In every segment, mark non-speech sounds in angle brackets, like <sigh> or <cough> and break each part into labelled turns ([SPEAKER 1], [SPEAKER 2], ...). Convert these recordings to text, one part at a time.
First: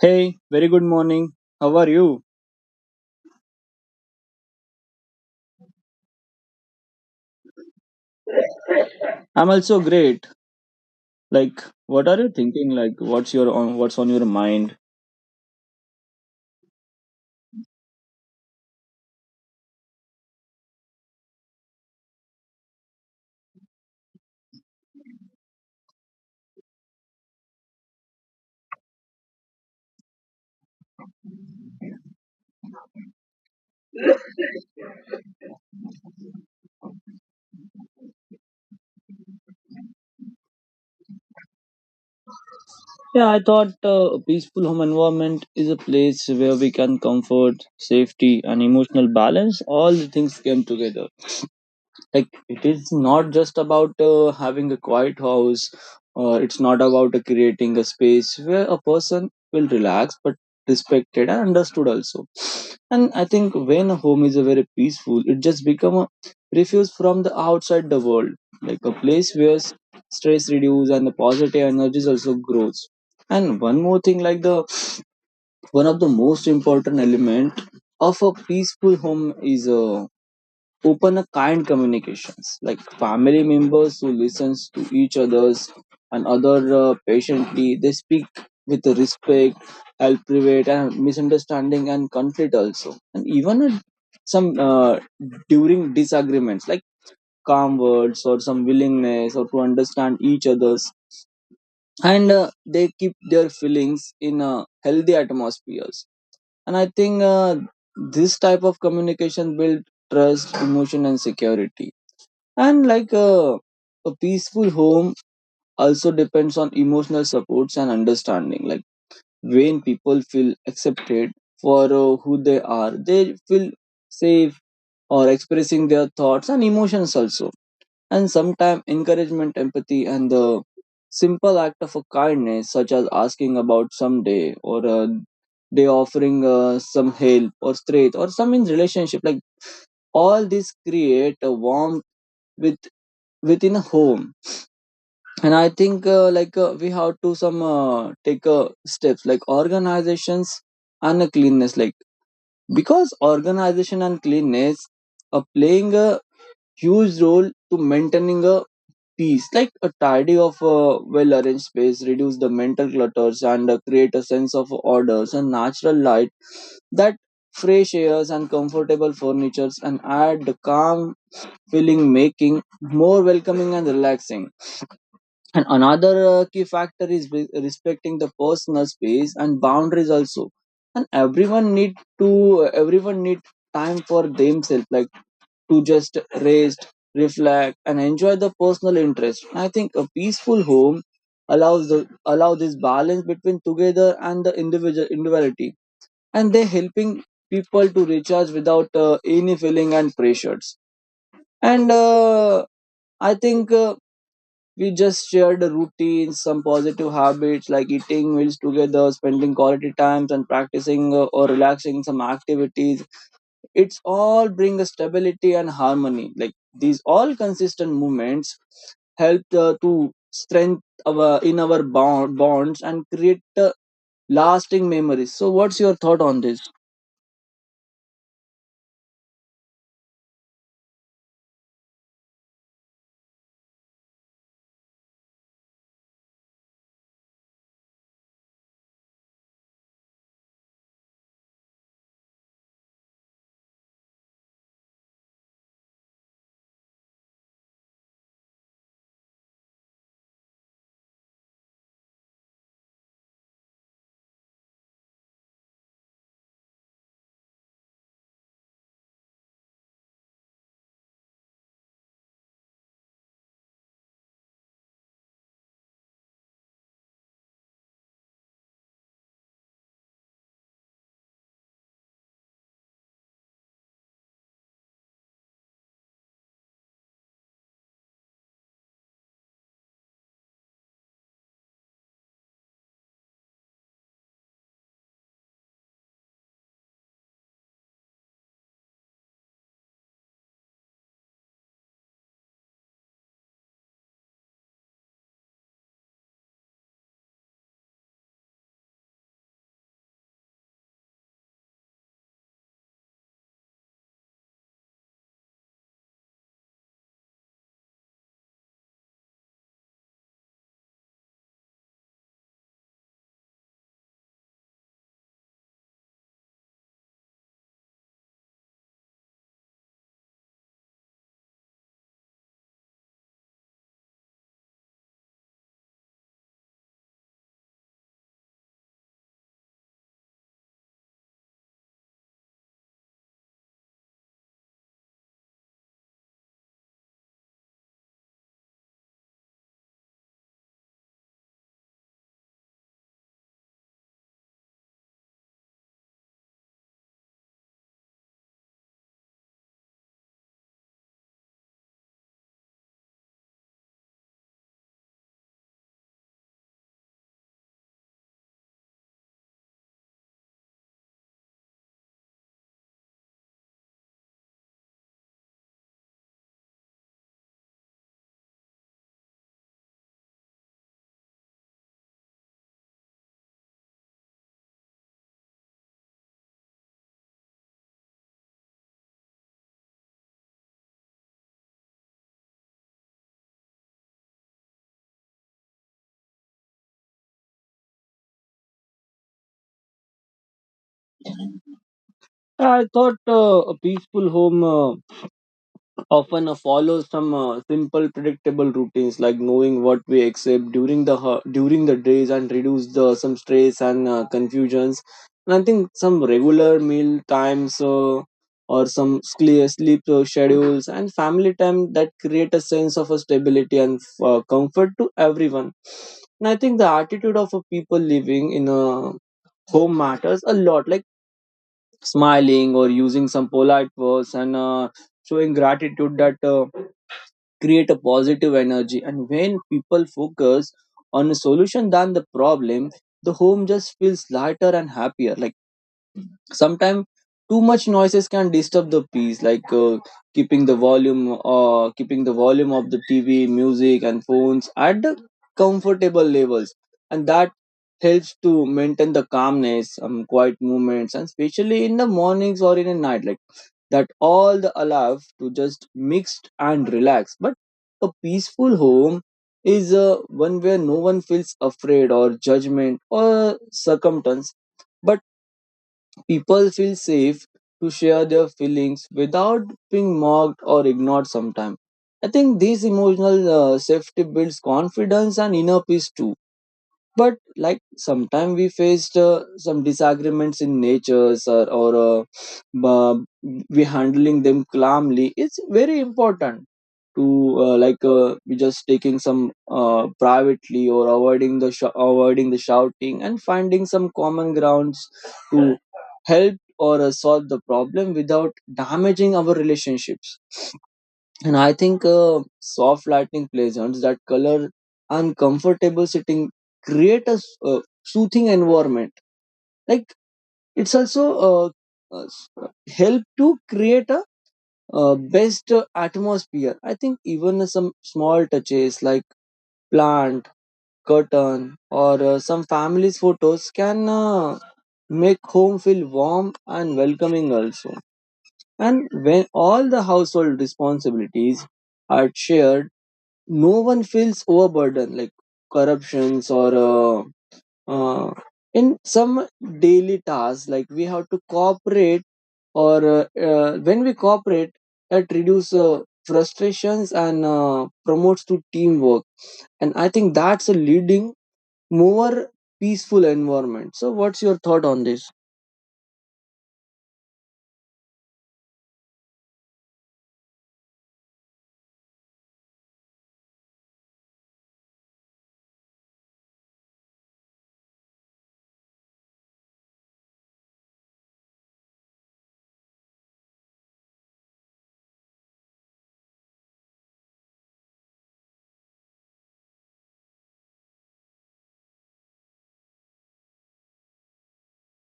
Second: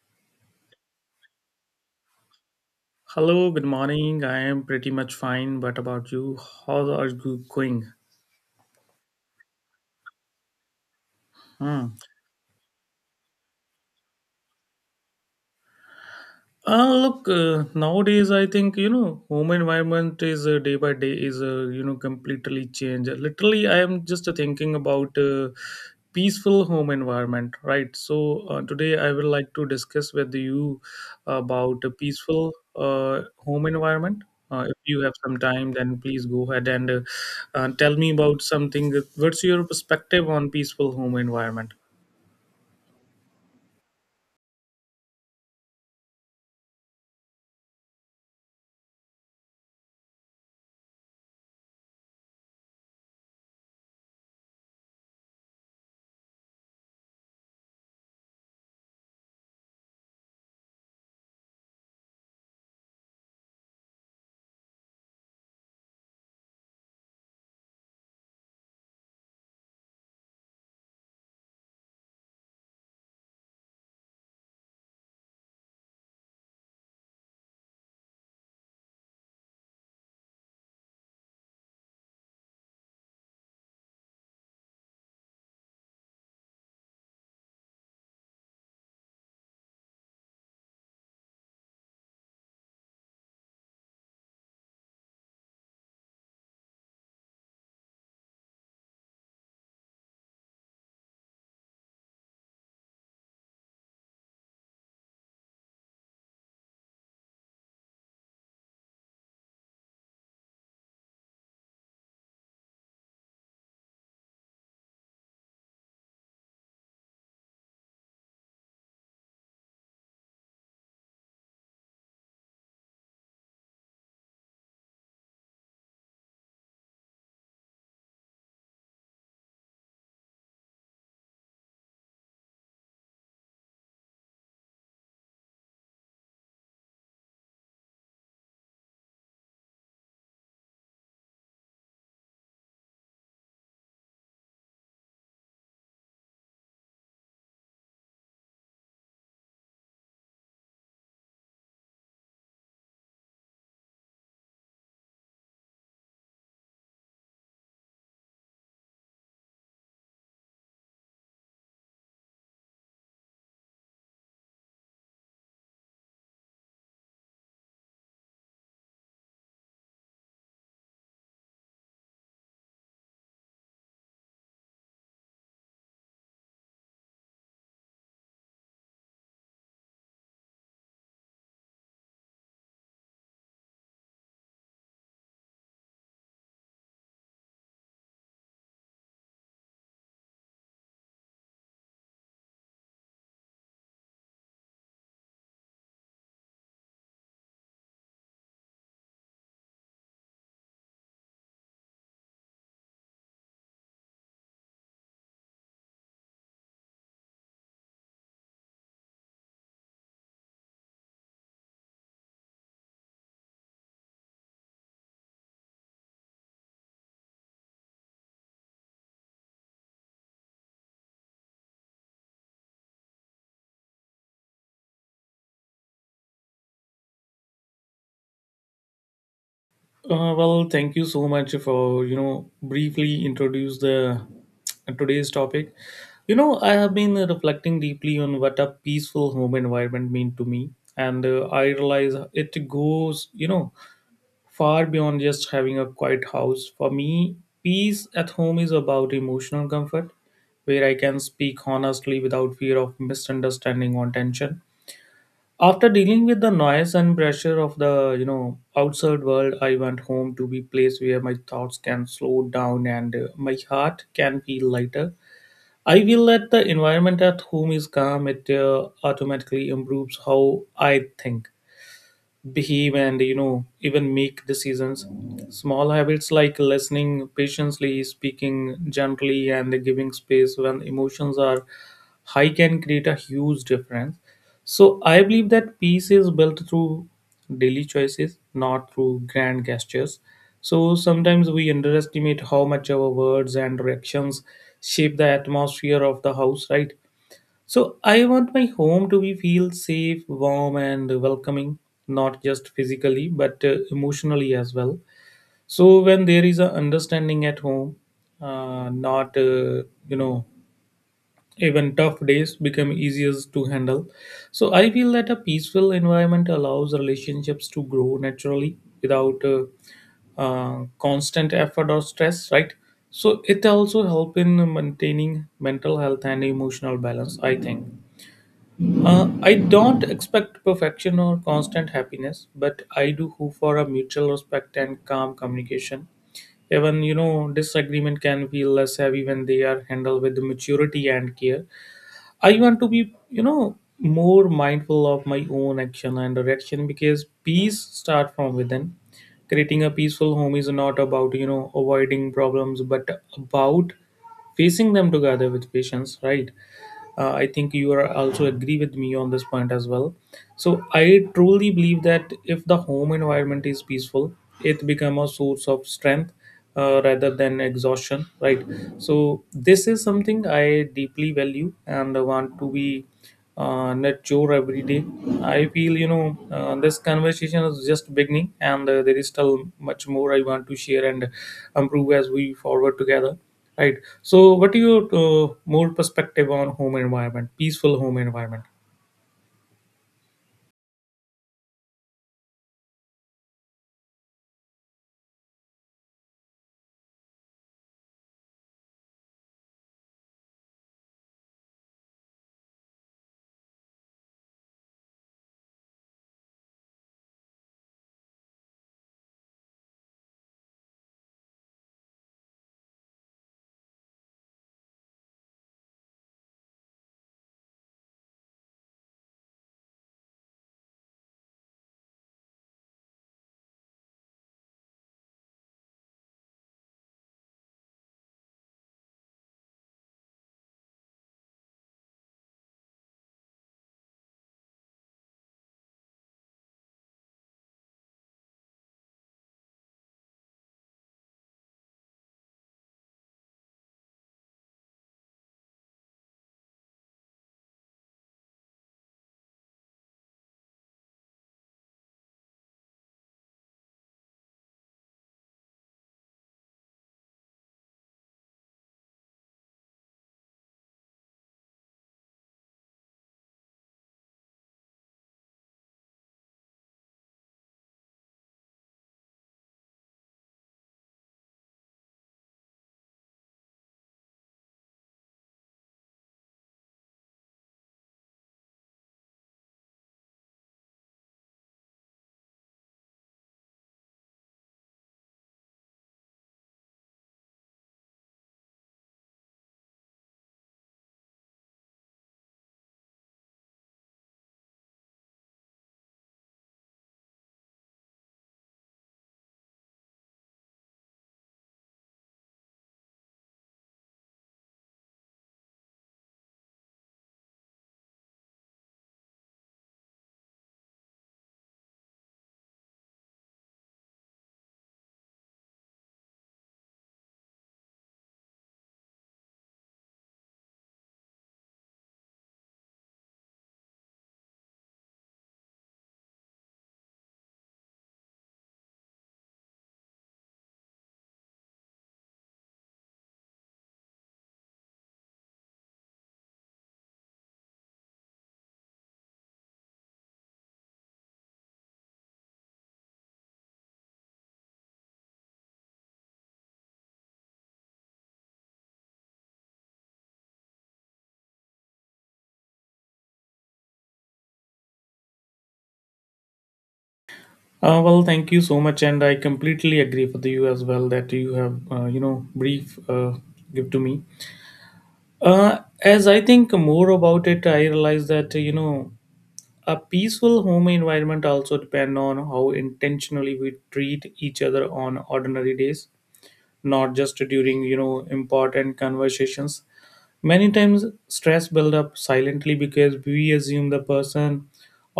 [SPEAKER 1] Hey, very good morning. How are you?
[SPEAKER 2] Hello, good morning. I am pretty much fine. What about you? How are you going?
[SPEAKER 1] I'm also great. Like,
[SPEAKER 2] Hmm.
[SPEAKER 1] what are you thinking? Like, what's on your mind?
[SPEAKER 2] Look, nowadays I think home environment is day by day is completely changed. Literally, I am just thinking about peaceful home environment, right? So today I would like to discuss with you about a peaceful home environment. If you have some time, then please go ahead and tell me about something. What's your perspective on peaceful home environment?
[SPEAKER 1] Yeah, I thought a peaceful home environment is a place where we can comfort, safety, and emotional balance. All the things came together. Like it is not just about having a quiet house, or it's not about creating a space where a person will relax, but respected and understood also. And I think when a home is a very peaceful, it just become a refuge from the outside the world, like a place where stress reduce and the positive energies also grows. And one more thing, like the one of the most important element of a peaceful home is a open a kind communications, like family members who listens to each others and other patiently they speak with respect, help prevent and misunderstanding and conflict also. And even at some during disagreements, like calm words or some willingness or to understand each others, and they keep their feelings in healthy atmospheres. And I think this type of communication build trust emotion and security. And like a peaceful home also depends on emotional supports and understanding. Like when people feel accepted for who they are, they feel safe or expressing their thoughts and emotions also. And sometimes encouragement, empathy, and the simple act of a kindness, such as asking about someday or they offering some help or strength or some in relationship, like all these create a warmth with within a home. And I think like we have to some take steps like organizations and cleanness, like because organization and cleanness are playing a huge role to maintaining a peace, like a tidy of a well arranged space reduce the mental clutters and create a sense of orders and natural light that fresh airs and comfortable furnitures and add the calm feeling making more welcoming and relaxing. And another key factor is respecting the personal space and boundaries also. And everyone need time for themselves, like to just rest, reflect, and enjoy the personal interest. I think a peaceful home allow this balance between together and the individual individuality, and they helping people to recharge without any feeling and pressures. And I think. We just shared the routines, some positive habits like eating meals together, spending quality times, and practicing or relaxing some activities. It's all bring a stability and harmony. Like these all consistent movements help to strengthen our bonds and create lasting memories. So, what's your thought on this?
[SPEAKER 2] Well, thank you so much for briefly introduce the today's topic. You know, I have been reflecting deeply on what a peaceful home environment mean to me, and I realize it goes far beyond just having a quiet house. For me, peace at home is about emotional comfort, where I can speak honestly without fear of misunderstanding or tension. After dealing with the noise and pressure of the outside world, I went home to be place where my thoughts can slow down and my heart can feel lighter. I feel that the environment at home is calm. It automatically improves how I think, behave, and even make decisions. Small habits like listening patiently, speaking gently, and giving space when emotions are high can create a huge difference. So I believe that peace is built through daily choices, not through grand gestures. So sometimes we underestimate how much our words and reactions shape the atmosphere of the house, right? So I want my home to be feel safe, warm, and welcoming, not just physically but emotionally as well. So when there is a understanding at home, not you know even tough days become easier to handle. So I feel that a peaceful environment allows relationships to grow naturally without constant effort or stress, right? So it also help in maintaining mental health and emotional balance, I think. I don't expect perfection or constant happiness, but I do hope for a mutual respect and calm communication. Even disagreement can feel less heavy when they are handled with maturity and care. I want to be more mindful of my own action and direction because peace starts from within. Creating a peaceful home is not about avoiding problems, but about facing them together with patience, right? I think you are also agree with me on this point as well. So I truly believe that if the home environment is peaceful, it become a source of strength, rather than exhaustion, right? So this is something I deeply value and want to be net chore every day. I feel this conversation is just beginning, and there is still much more I want to share and improve as we forward together. Right. So, what are your more perspective on home environment, peaceful home environment?
[SPEAKER 1] I thought a peaceful home. Often follow some simple predictable routines like knowing what we accept during the during the days and reduce the some stress and confusions. And I think some regular meal times or some sleep schedules and family time that create a sense of a stability and comfort to everyone. And I think the attitude of a people living in a home matters a lot, like smiling or using some polite words and showing gratitude that create a positive energy. And when people focus on a solution than the problem, the home just feels lighter and happier. Like sometimes too much noises can disturb the peace, like keeping the volume of the tv music and phones at the comfortable levels, and that helps to maintain the calmness, quiet movements and especially in the mornings or in the night, like that all the allow to just mixed and relax. But a peaceful home is one where no one feels afraid or judgment or circumstance, but people feel safe to share their feelings without being mocked or ignored sometimes. I think this emotional safety builds confidence and inner peace too. But like sometimes we faced some disagreements in nature or uh, we handling them calmly. It's very important to we just taking some privately or avoiding the avoiding the shouting and finding some common grounds to help or solve the problem without damaging our relationships. And I think soft lighting pleasants that color uncomfortable sitting create a soothing environment, like it's also uh, help to create a best atmosphere. I think even some small touches like plant curtain or some family's photos can make home feel warm and welcoming also. And when all the household responsibilities are shared, no one feels overburdened, like corruptions or uh, in some daily tasks, like we have to cooperate or when we cooperate, it reduces frustrations and promotes to teamwork. And I think that's a leading more peaceful environment. So what's your thought on this?
[SPEAKER 2] Well, thank you so much, and I completely agree with you as well that you have brief give to me. As I think more about it, I realize that a peaceful home environment also depend on how intentionally we treat each other on ordinary days, not just during important conversations. Many times stress build up silently because we assume the person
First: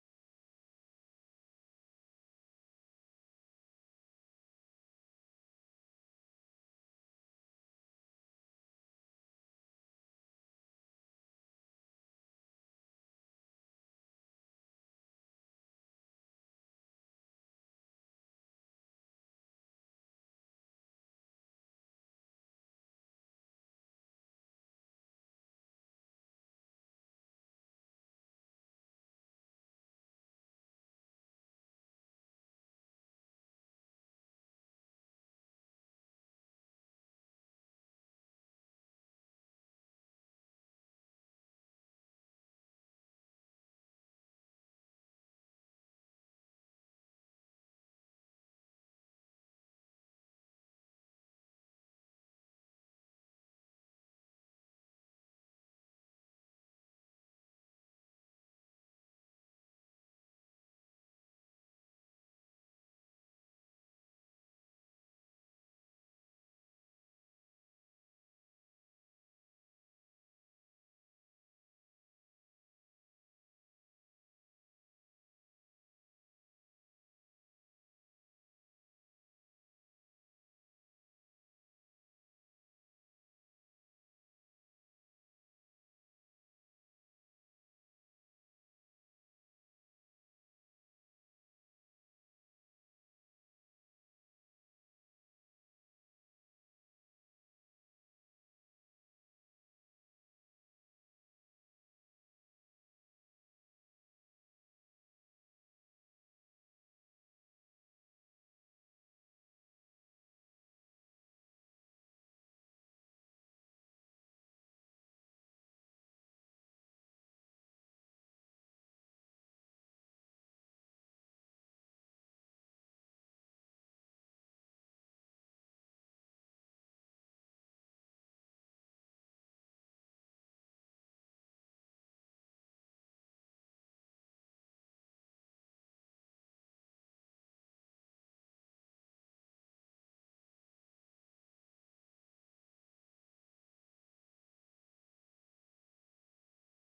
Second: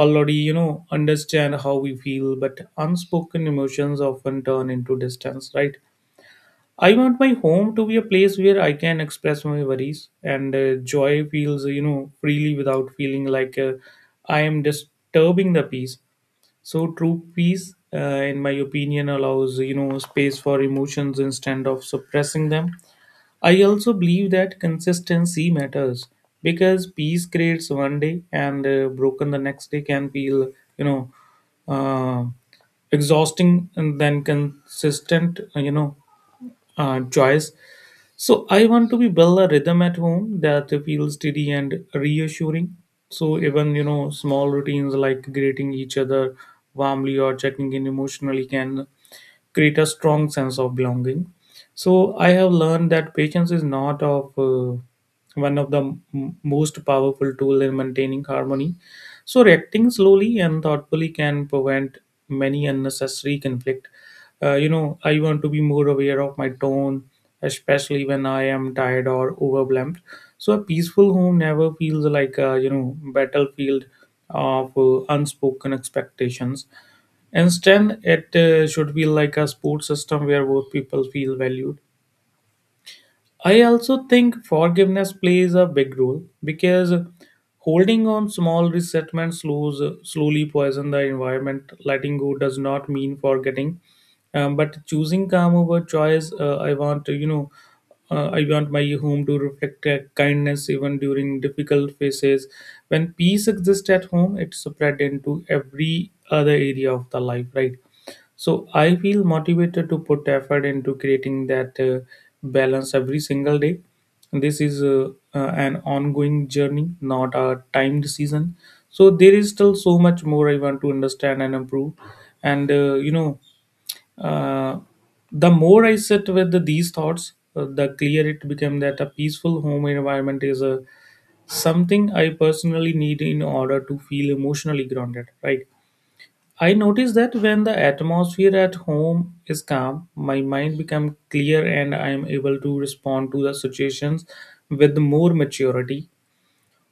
[SPEAKER 2] already understand how we feel, but unspoken emotions often turn into distance, right? I want my home to be a place where I can express my worries and joy feels, freely without feeling like I am disturbing the peace. So, true peace, in my opinion, allows, space for emotions instead of suppressing them. I also believe that consistency matters because peace creates one day and broken the next day can feel, uh, exhausting, and then consistent, choice. So I want to be build a rhythm at home that feels steady and reassuring. So even small routines like greeting each other warmly or checking in emotionally can create a strong sense of belonging. So I have learned that patience is not of one of the m- most powerful tool in maintaining harmony. So reacting slowly and thoughtfully can prevent many unnecessary conflict. You know, I want to be more aware of my tone, especially when I am tired or overwhelmed. So a peaceful home never feels like a battlefield of unspoken expectations. Instead, it should be like a support system where both people feel valued. I also think forgiveness plays a big role because holding on small resentments slowly poison the environment. Letting go does not mean forgetting, but choosing calm over choice. I want my home to reflect kindness even during difficult phases. When peace exists at home, it spread into every other area of the life, right? So I feel motivated to put effort into creating that balance every single day. This is an ongoing journey, not a timed season. So there is still so much more I want to understand and improve. And uh, the more I sit with these thoughts, the clearer it became that a peaceful home environment is a something I personally need in order to feel emotionally grounded. Right, I notice that when the atmosphere at home is calm, my mind becomes clear and I am able to respond to the situations with more maturity.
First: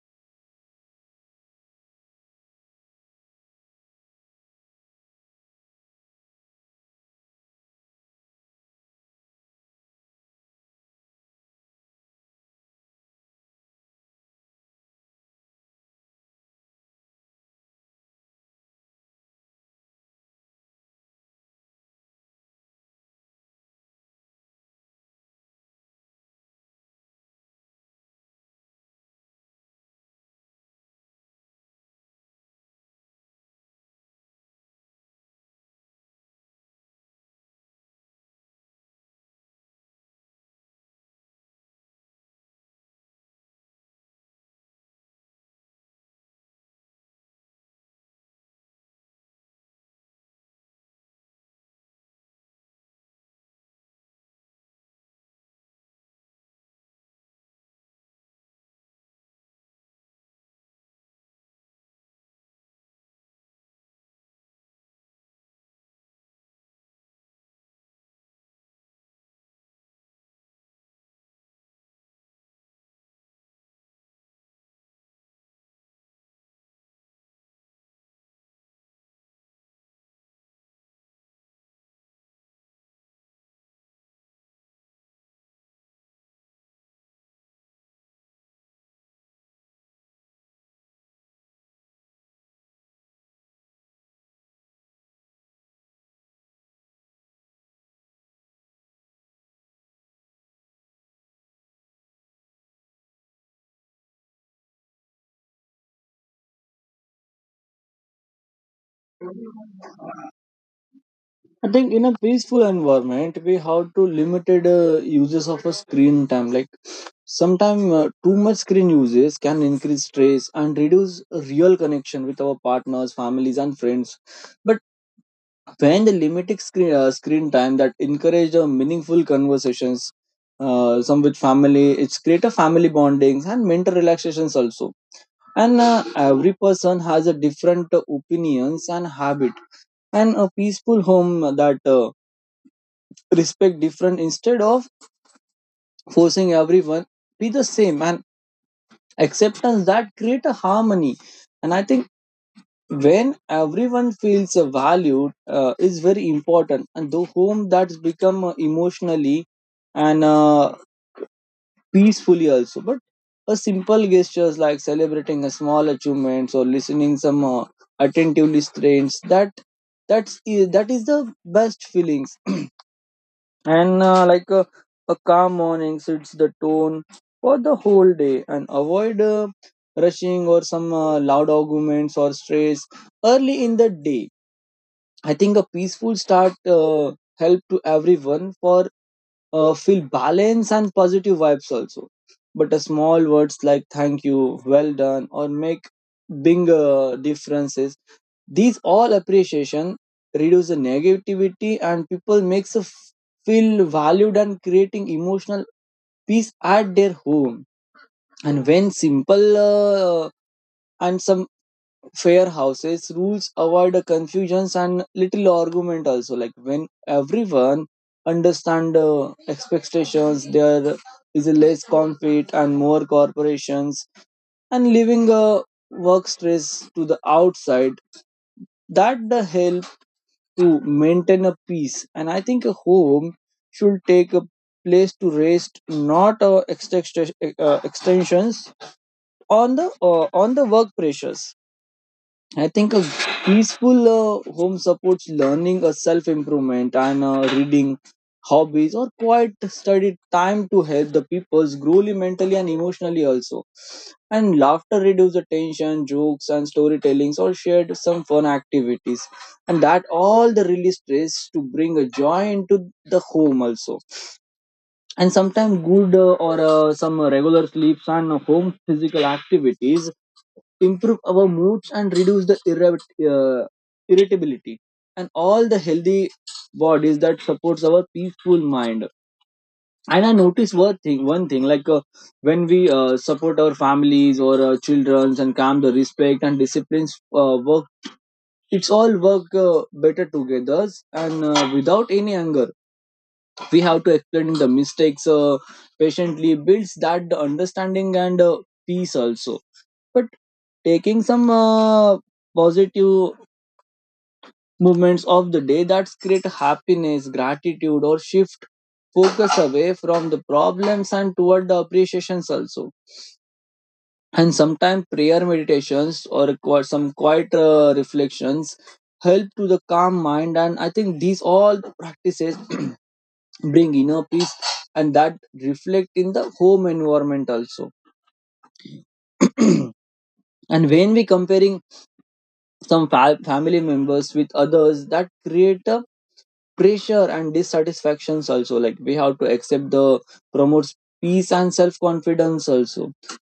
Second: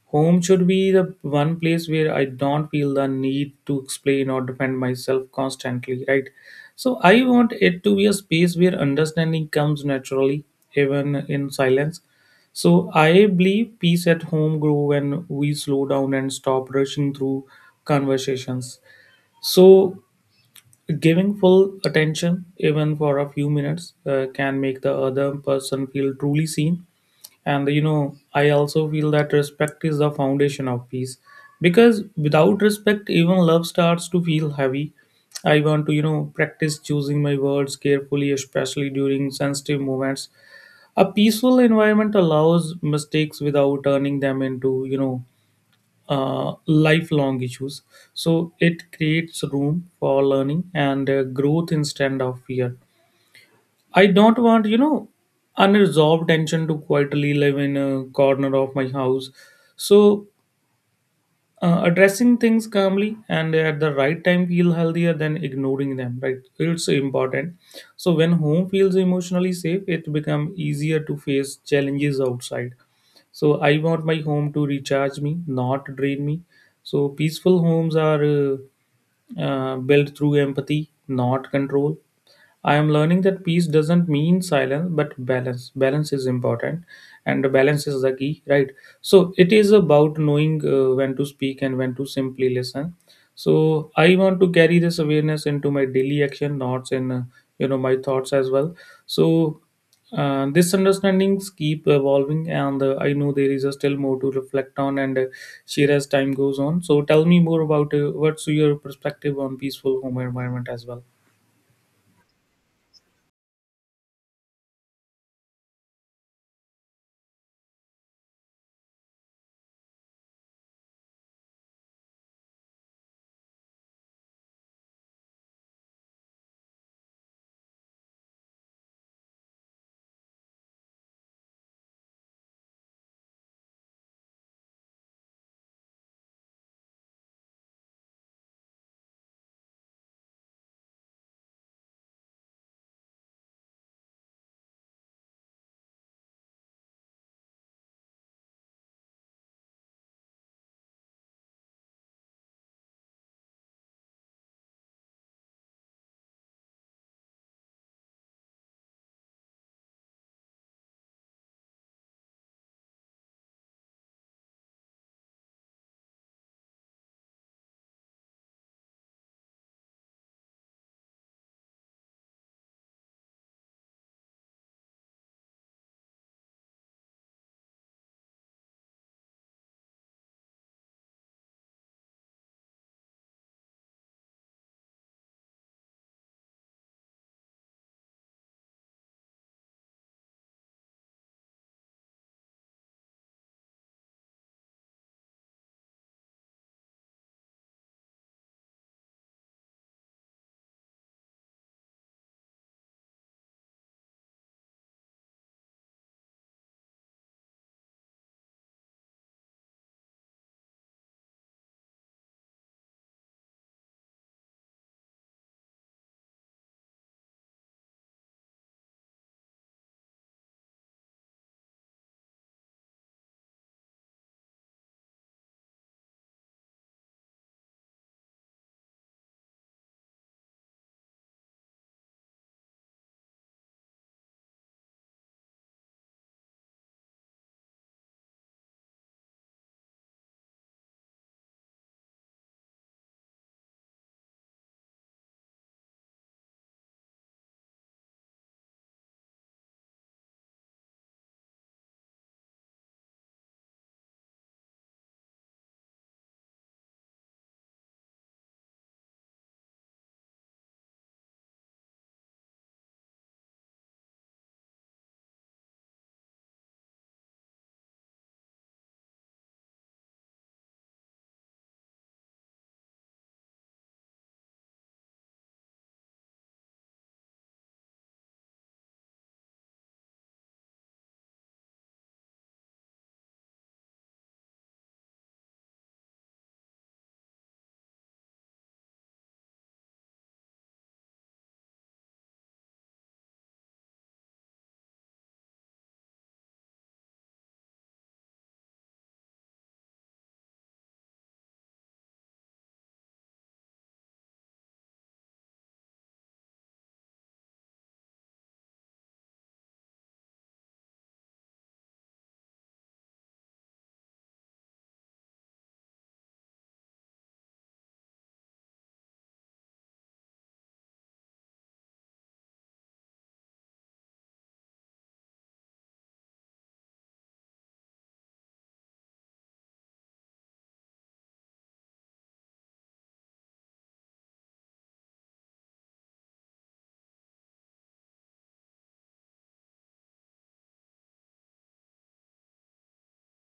[SPEAKER 2] Home should be the one place where I don't feel the need to explain or defend myself constantly, right? So I want it to be a space where understanding comes naturally, even in silence. So I believe peace at home grow when we slow down and stop rushing through conversations. So giving full attention, even for a few minutes, can make the other person feel truly seen. And you know, I also feel that respect is the foundation of peace because without respect, even love starts to feel heavy. I want to, practice choosing my words carefully, especially during sensitive moments. A peaceful environment allows mistakes without turning them into, lifelong issues. So it creates room for learning and growth instead of fear. I don't want, unresolved tension to quietly live in a corner of my house. So addressing things calmly and at the right time feel healthier than ignoring them, right? It's important. So when home feels emotionally safe, it become easier to face challenges outside. So I want my home to recharge me, not drain me. So peaceful homes are built through empathy, not control. I am learning that peace doesn't mean silence, but balance. Balance is important, and the balance is the key, right? So it is about knowing when to speak and when to simply listen. So I want to carry this awareness into my daily action, not in my thoughts as well. So this understandings keep evolving, and I know there is still more to reflect on and share as time goes on. So tell me more about what's your perspective on peaceful home environment as well.
[SPEAKER 1] I think in a peaceful environment, we have to limited uses of a screen time. Like sometimes too much screen uses can increase stress and reduce real connection with our partners, families, and friends. But when the limited screen time that encourage meaningful conversations some with family, it's create a family bondings and mental relaxations also. And every person has a different opinions and habit, and a peaceful home that respect different instead of forcing everyone be the same, and acceptance that create a harmony. And I think when everyone feels valued is very important, and the home that's become emotionally and peacefully also. But a simple gestures like celebrating a small achievements or listening some attentively strains that that is the best feelings. And like a calm morning sets the tone for the whole day and avoid rushing or some loud arguments or stress early in the day. I think a peaceful start help to everyone for feel balance and positive vibes also. But a small words like thank you, well done, or make big differences. These all appreciation reduce the negativity and people makes a feel valued and creating emotional peace at their home. And when simple uh, and some fair houses rules avoid the confusions and little argument also, like when everyone understand expectations, there is a less conflict and more corporations. And leaving a work stress to the outside, that the help to maintain a peace. And I think a home should take a place to rest, not extensions on the work pressures. I think a peaceful home supports learning, a self improvement, and reading, hobbies, or quiet study time to help the peoples grow mentally and emotionally also. And laughter reduces the tension, jokes, and storytellings, or shared some fun activities, and that all the release stress to bring a joy into the home also. And sometimes good or some regular sleeps and home physical activities improve our moods and reduce the irritability, and all the healthy bodies that supports our peaceful mind. And I noticed one thing, like when we support our families or children and calm the respect and disciplines work it's all work better together. And without any anger, we have to explain the mistakes patiently builds that the understanding and peace also. But taking some positive movements of the day that create happiness gratitude or shift focus away from the problems and toward the appreciations also. And sometimes prayer meditations or some quiet reflections help to the calm mind. And I think these all the practices <clears throat> bring inner peace, and that reflect in the home environment also. <clears throat> And when we comparing some family members with others, that create a pressure and dissatisfactions also, like we have to accept the promotes peace and self confidence also.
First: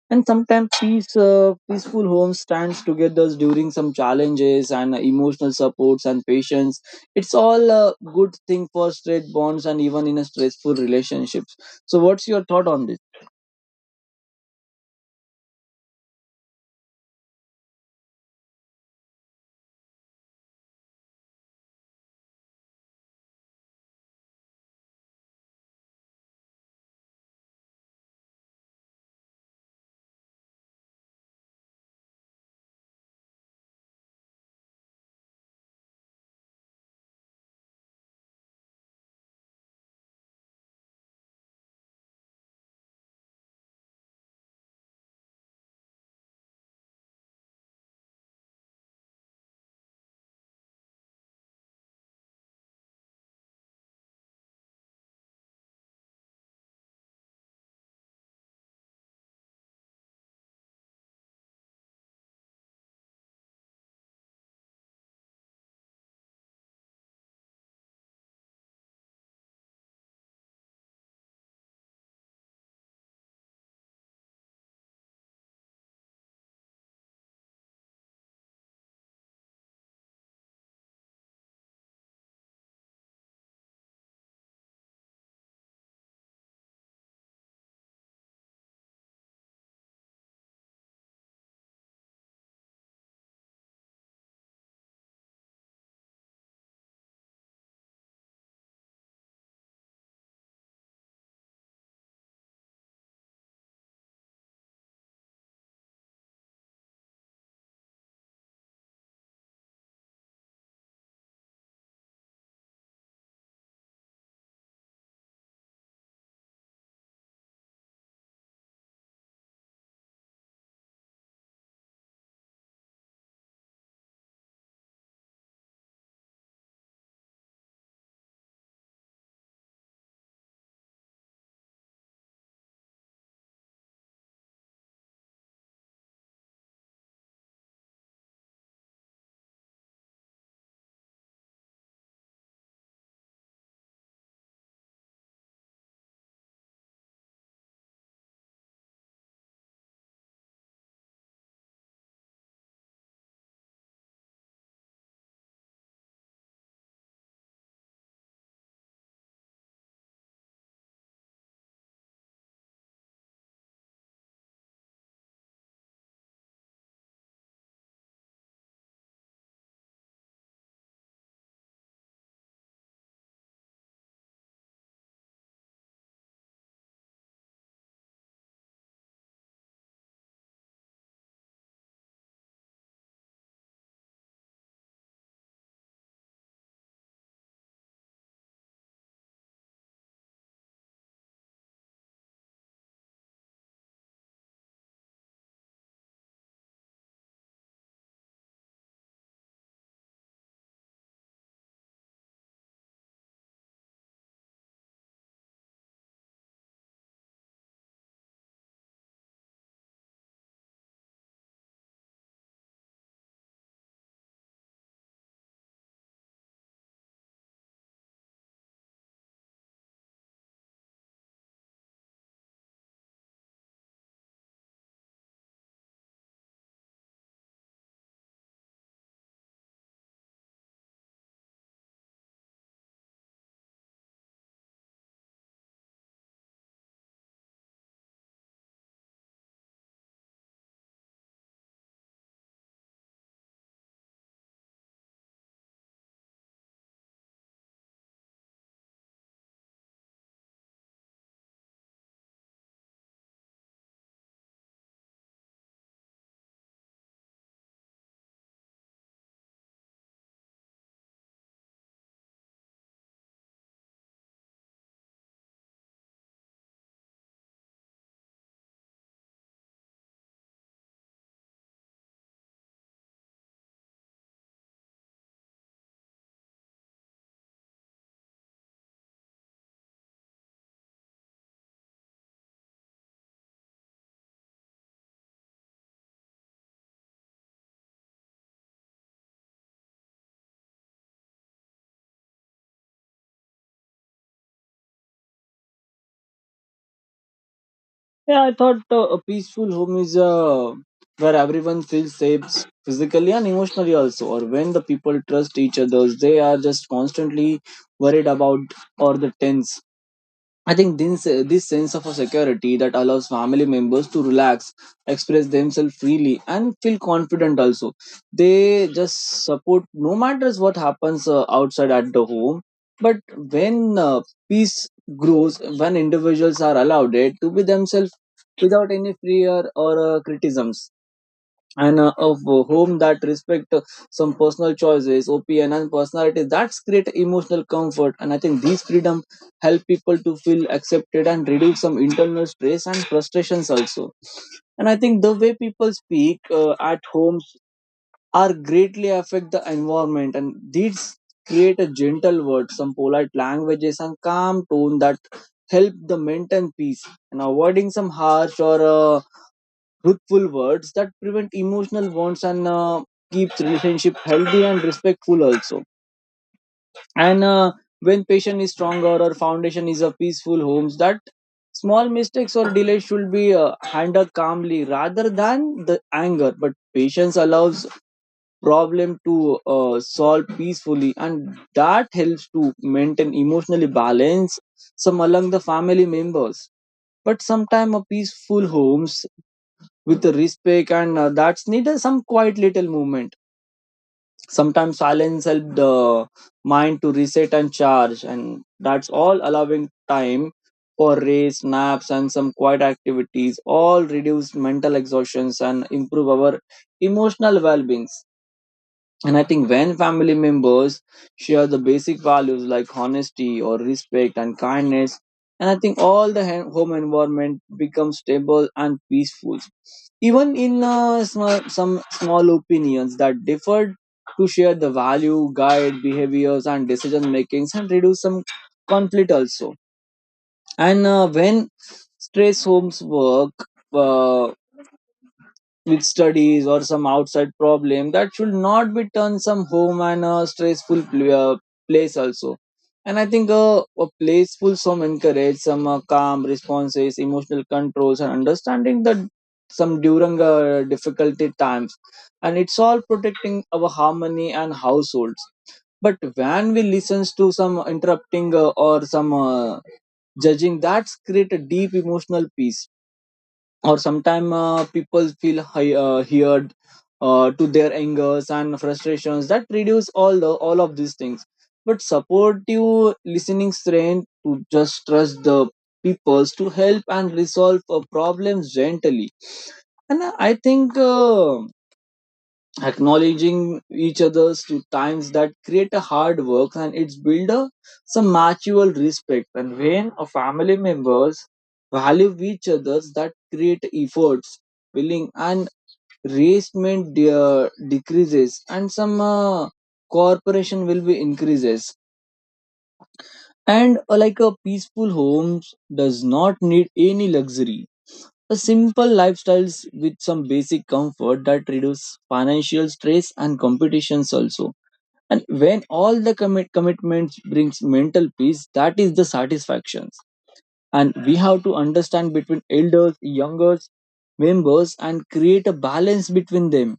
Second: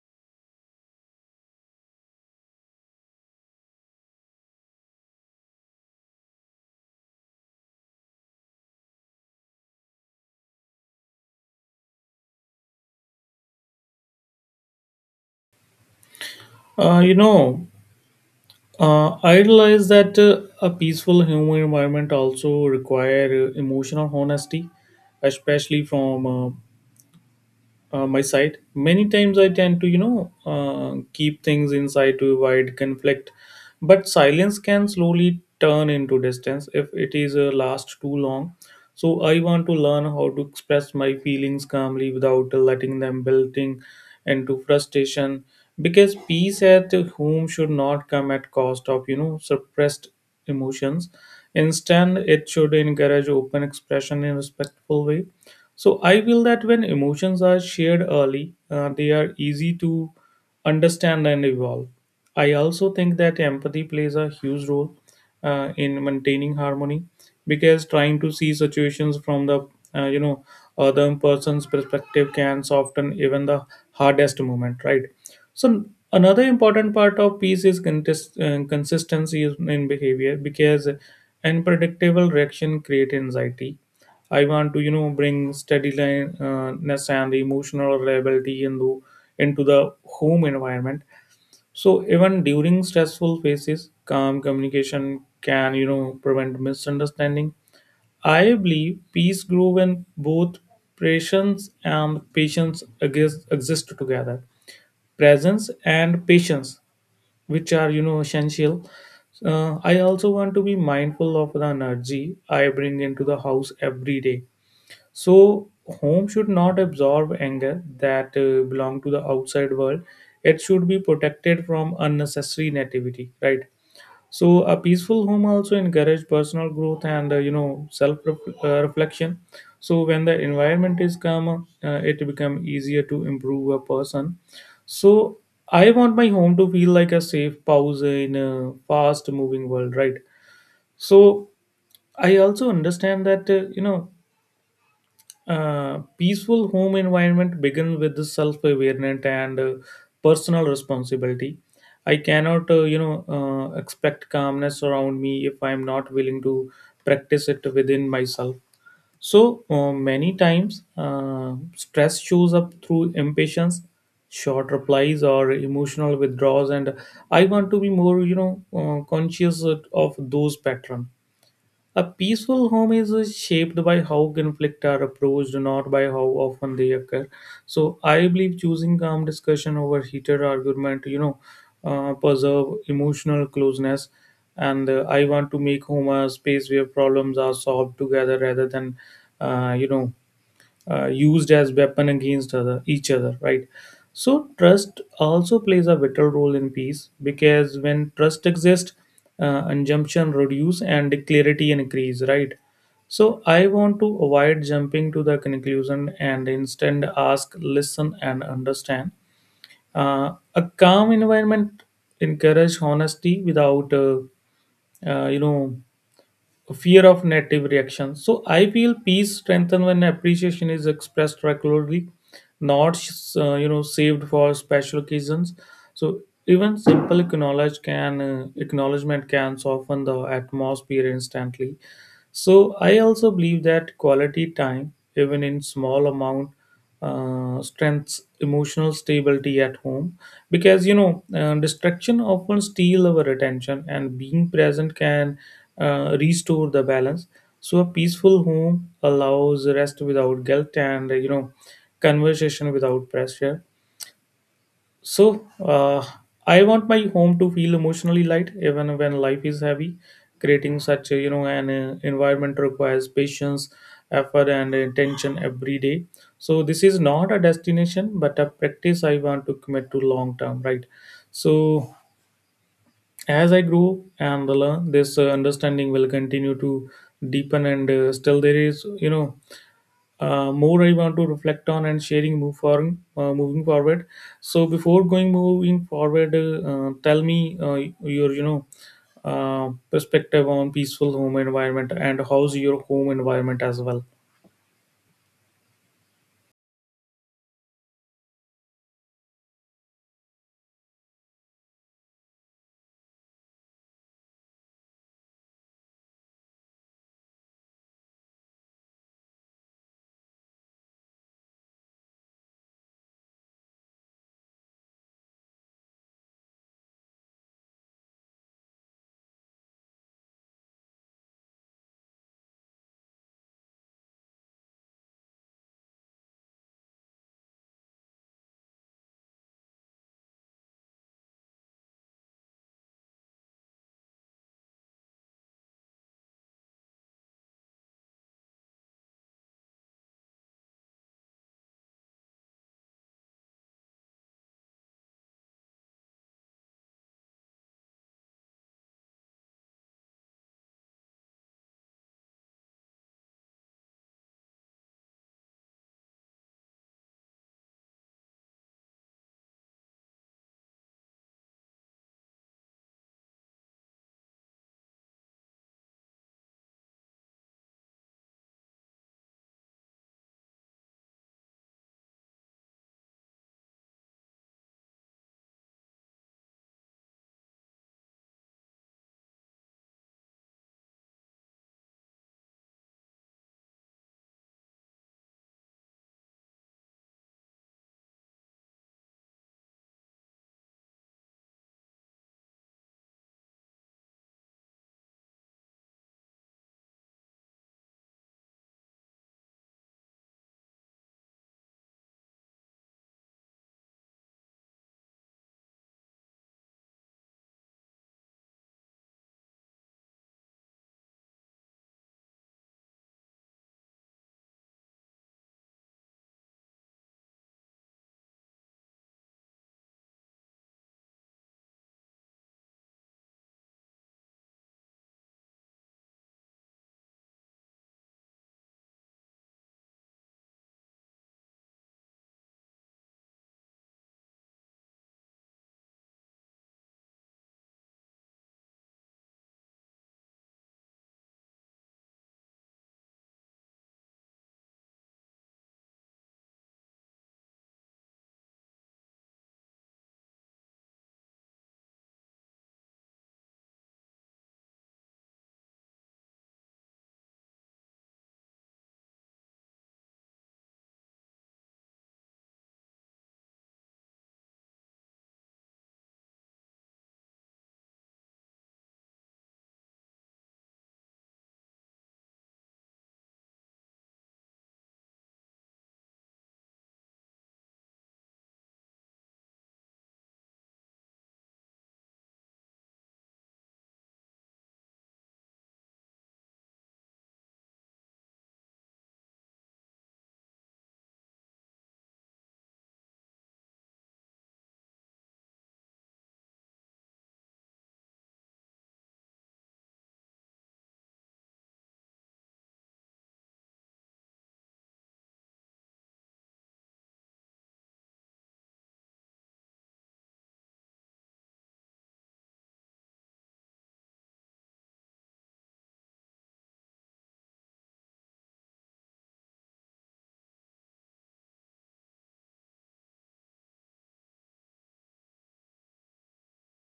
[SPEAKER 1] And sometimes peaceful home stands together during some challenges and emotional supports and patience. It's all a good thing for straight bonds and even in a stressful relationships. So what's your thought on this?
[SPEAKER 2] Uh, you know. I realize that a peaceful human environment also require emotional honesty, especially from my side. Many times I tend to keep things inside to avoid conflict, but silence can slowly turn into distance if it is last too long. So I want to learn how to express my feelings calmly without letting them building into frustration, because peace at home should not come at cost of suppressed emotions. Instead, it should encourage open expression in a respectful way. So I feel that when emotions are shared early, they are easy to understand and evolve. I also think that empathy plays a huge role in maintaining harmony, because trying to see situations from the uh, you know other person's perspective can soften even the hardest moment, right? So another important part of peace is consistency in behavior, because unpredictable reaction create anxiety. I want to bring steadiness and emotional reliability into the home environment. So even during stressful phases, calm communication can prevent misunderstanding. I believe peace grow when both patience and patience exist exist together presence and patience, which are essential. I also want to be mindful of the energy I bring into the house every day. So home should not absorb anger that belong to the outside world. It should be protected from unnecessary negativity, right? So a peaceful home also encourage personal growth and self reflection. So when the environment is calm, it become easier to improve a person. So I want my home to feel like a safe pause in a fast moving world, right? So I also understand that peaceful home environment begins with the self-awareness and personal responsibility. I cannot, expect calmness around me if I am not willing to practice it within myself. So many times, stress shows up through impatience, short replies, or emotional withdrawals, and I want to be more, conscious of those patterns. A peaceful home is shaped by how conflict are approached, not by how often they occur. So I believe choosing calm discussion over heated argument, preserve emotional closeness. And I want to make home a space where problems are solved together rather than, uh, you know, used as weapon against other each other, right? So trust also plays a vital role in peace because when trust exists, assumption reduce and clarity increase, right? So I want to avoid jumping to the conclusion and instead ask, listen and understand. A calm environment encourage honesty without uh, you know fear of negative reaction. So I feel peace strengthened when appreciation is expressed regularly, not saved for special occasions. So even simple acknowledge can acknowledgement can soften the atmosphere instantly. So I also believe that quality time, even in small amount, strengths emotional stability at home because distraction often steal our attention and being present can restore the balance. So a peaceful home allows rest without guilt and, you know, conversation without pressure. So I want my home to feel emotionally light even when life is heavy. Creating such a, you know an environment requires patience, effort, and intention every day. So this is not a destination, but a practice I want to commit to long term, right? So as I grow and learn, this understanding will continue to deepen, and still there is, you know, more I want to reflect on and moving forward. So before going moving forward, tell me your perspective on peaceful home environment and how's your home environment as well.
[SPEAKER 1] Yeah, I thought a peaceful home is where everyone feels safe physically and emotionally also, or when the people trust each other, they are just constantly worried about or the tense. I think this sense of a security that allows family members to relax, express themselves freely, and feel confident also. They just support no matters what happens outside at the home. But when peace grows, when individuals are allowed it to be themselves without any fear or criticisms and of whom that respect some personal choices opinion and personalities that's create emotional comfort. And I think these freedom help people to feel accepted and reduce some internal stress and frustrations also. And I think the way people speak at home are greatly affect the environment, and these create a gentle word, some polite languages and calm tone that help the maintain peace and avoiding some harsh or truthful words that prevent emotional bonds and keeps relationship healthy and respectful also. And when patient is stronger or foundation is a peaceful homes, that small mistakes or delays should be handled calmly rather than the anger. But patience allows problem to solve peacefully, and that helps to maintain emotionally balance some along the family members. But sometimes a peaceful homes with respect and that's needed some quiet little movement. Sometimes silence help the mind to reset and charge, and that's all allowing time for race naps, and some quiet activities all reduce mental exhaustions and improve our emotional well-being. And I think when family members share the basic values like honesty or respect and kindness, and I think all the home environment becomes stable and peaceful. Even in some small opinions that differed to share the value, guide behaviors and decision makings and reduce some conflict also. And when stress homes work, uh, with studies or some outside problem that should not be turned some home and a stressful place also. And I think a place full some encourage some calm responses emotional controls and understanding that some during difficulty times, and it's all protecting our harmony and households. But when we listens to some interrupting or some judging, that's create a deep emotional peace. Or sometimes people feel heard to their angers and frustrations that reduce all the all of these things. But supportive listening strength to just trust the peoples to help and resolve problems gently. And I think acknowledging each other's to times that create a hard work, and it's build a some mutual respect. And when a family members value each other's that create efforts willing, and resentment decreases and some cooperation will be increases. And like a peaceful homes does not need any luxury, a simple lifestyles with some basic comfort that reduce financial stress and competitions also. And when all the commitments brings mental peace that is the satisfactions. And we have to understand between elders youngers members and create a balance between them,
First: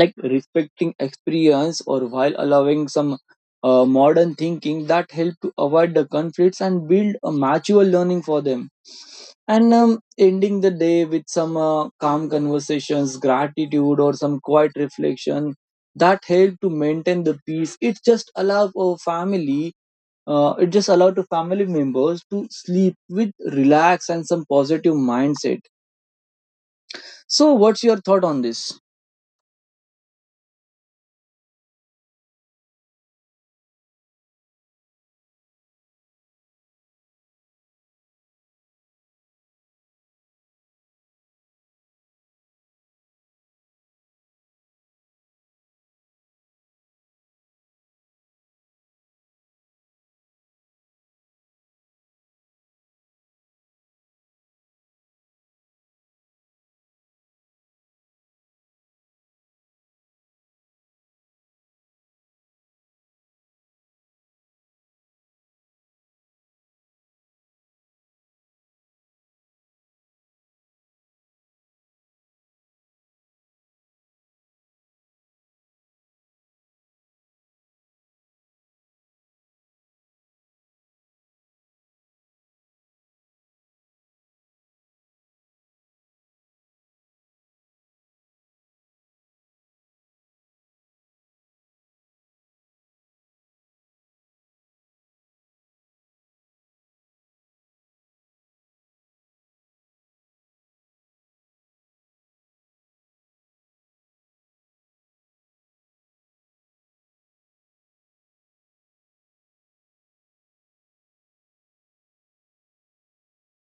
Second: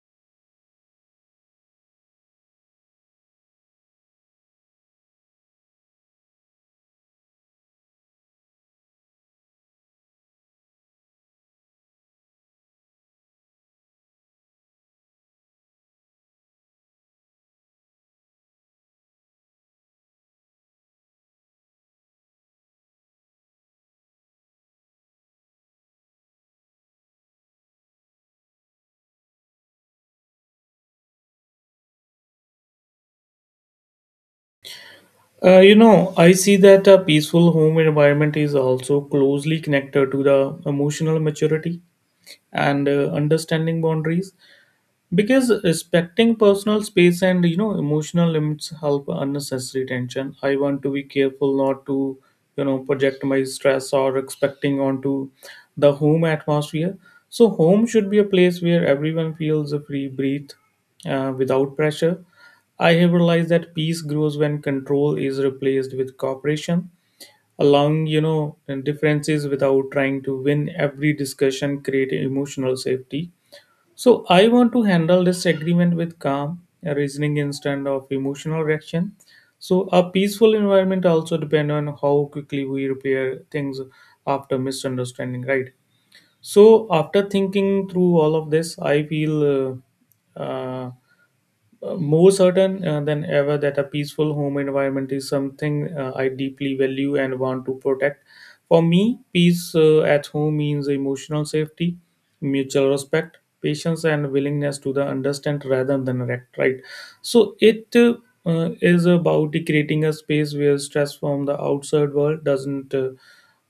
[SPEAKER 1] like respecting experience or while allowing some modern thinking that help to avoid the conflicts and build a mature learning for them. And ending the day with some calm conversations, gratitude or some quiet reflection that help to maintain the peace. It just allow a family, it just allow to family members to sleep with relax and some positive mindset. So what's your thought on this?
[SPEAKER 2] I see that a peaceful home environment is also closely connected to the emotional maturity and understanding boundaries. Because respecting personal space and, you know, emotional limits help unnecessary tension. I want to be careful not to, you know, project my stress or expecting onto the home atmosphere. So home should be a place where everyone feels a free breathe, without pressure. I have realized that peace grows when control is replaced with cooperation, allowing, you know, differences without trying to win every discussion create emotional safety. So I want to handle this agreement with calm reasoning instead of emotional reaction. So a peaceful environment also depend on how quickly we repair things after misunderstanding, right? So after thinking through all of this, I feel uh, uh, more certain than ever that a peaceful home environment is something I deeply value and want to protect. For me, peace at home means emotional safety, mutual respect, patience, and willingness to the understand rather than react. Right. So it is about creating a space where stress from the outside world doesn't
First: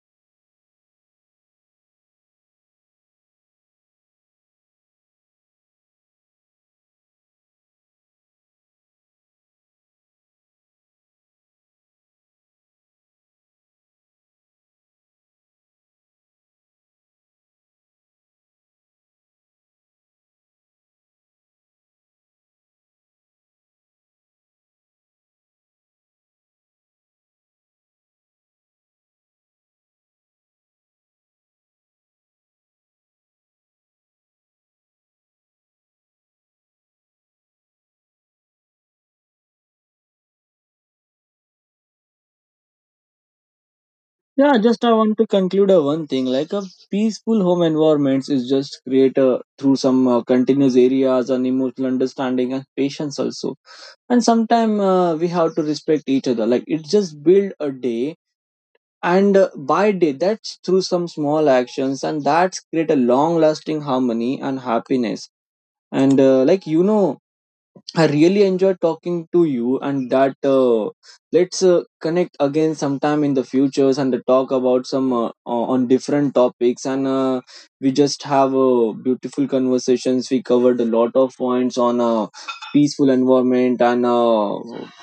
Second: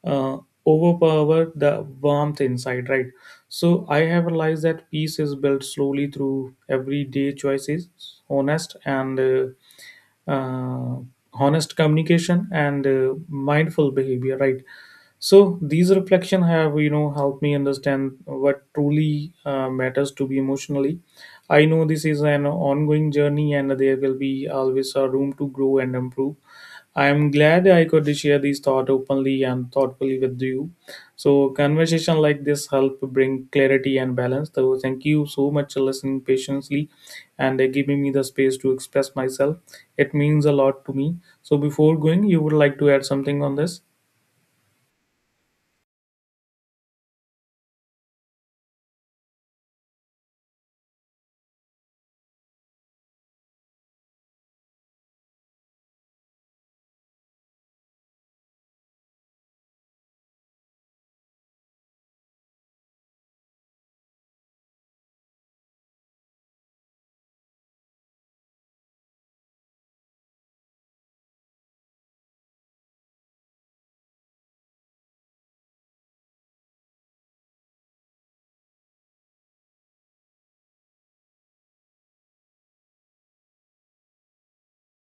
[SPEAKER 2] uh, overpower the warmth inside. Right. So I have realized that peace is built slowly through everyday choices, honest and uh, uh, honest communication and mindful behavior. Right. So these reflection have, you know, helped me understand what truly matters to be emotionally. I know this is an ongoing journey, and there will be always a room to grow and improve. I am glad I could share these thoughts openly and thoughtfully with you. So conversation like this help bring clarity and balance. So thank you so much for listening patiently and giving me the space to express myself. It means a lot to me. So, before going, you would like to add something on this?
[SPEAKER 1] Yeah, just I want to conclude a one thing, like a peaceful home environments is just create a, through some continuous areas and emotional understanding and patience also. And sometime we have to respect each other. Like it just build a day and by day, that's through some small actions, and that's create a long lasting harmony and happiness. And like, you know, I really enjoyed talking to you, and that let's connect again sometime in the futures and talk about some on different topics. And we just have beautiful conversations. We covered a lot of points on peaceful environment and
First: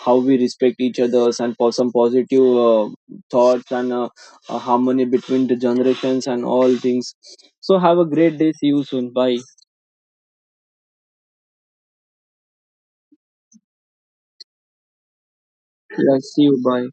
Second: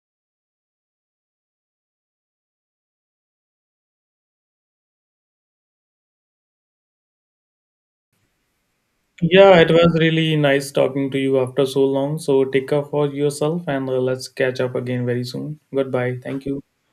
[SPEAKER 1] how we respect each other's and for some positive thoughts and harmony between the generations and all things. So have a great day. See you soon. Bye.
[SPEAKER 2] Yeah, it was really nice talking to you after so long. So, take care for yourself and let's catch up again very soon. Goodbye.
[SPEAKER 1] Yeah, see
[SPEAKER 2] Thank you.
[SPEAKER 1] you. Bye.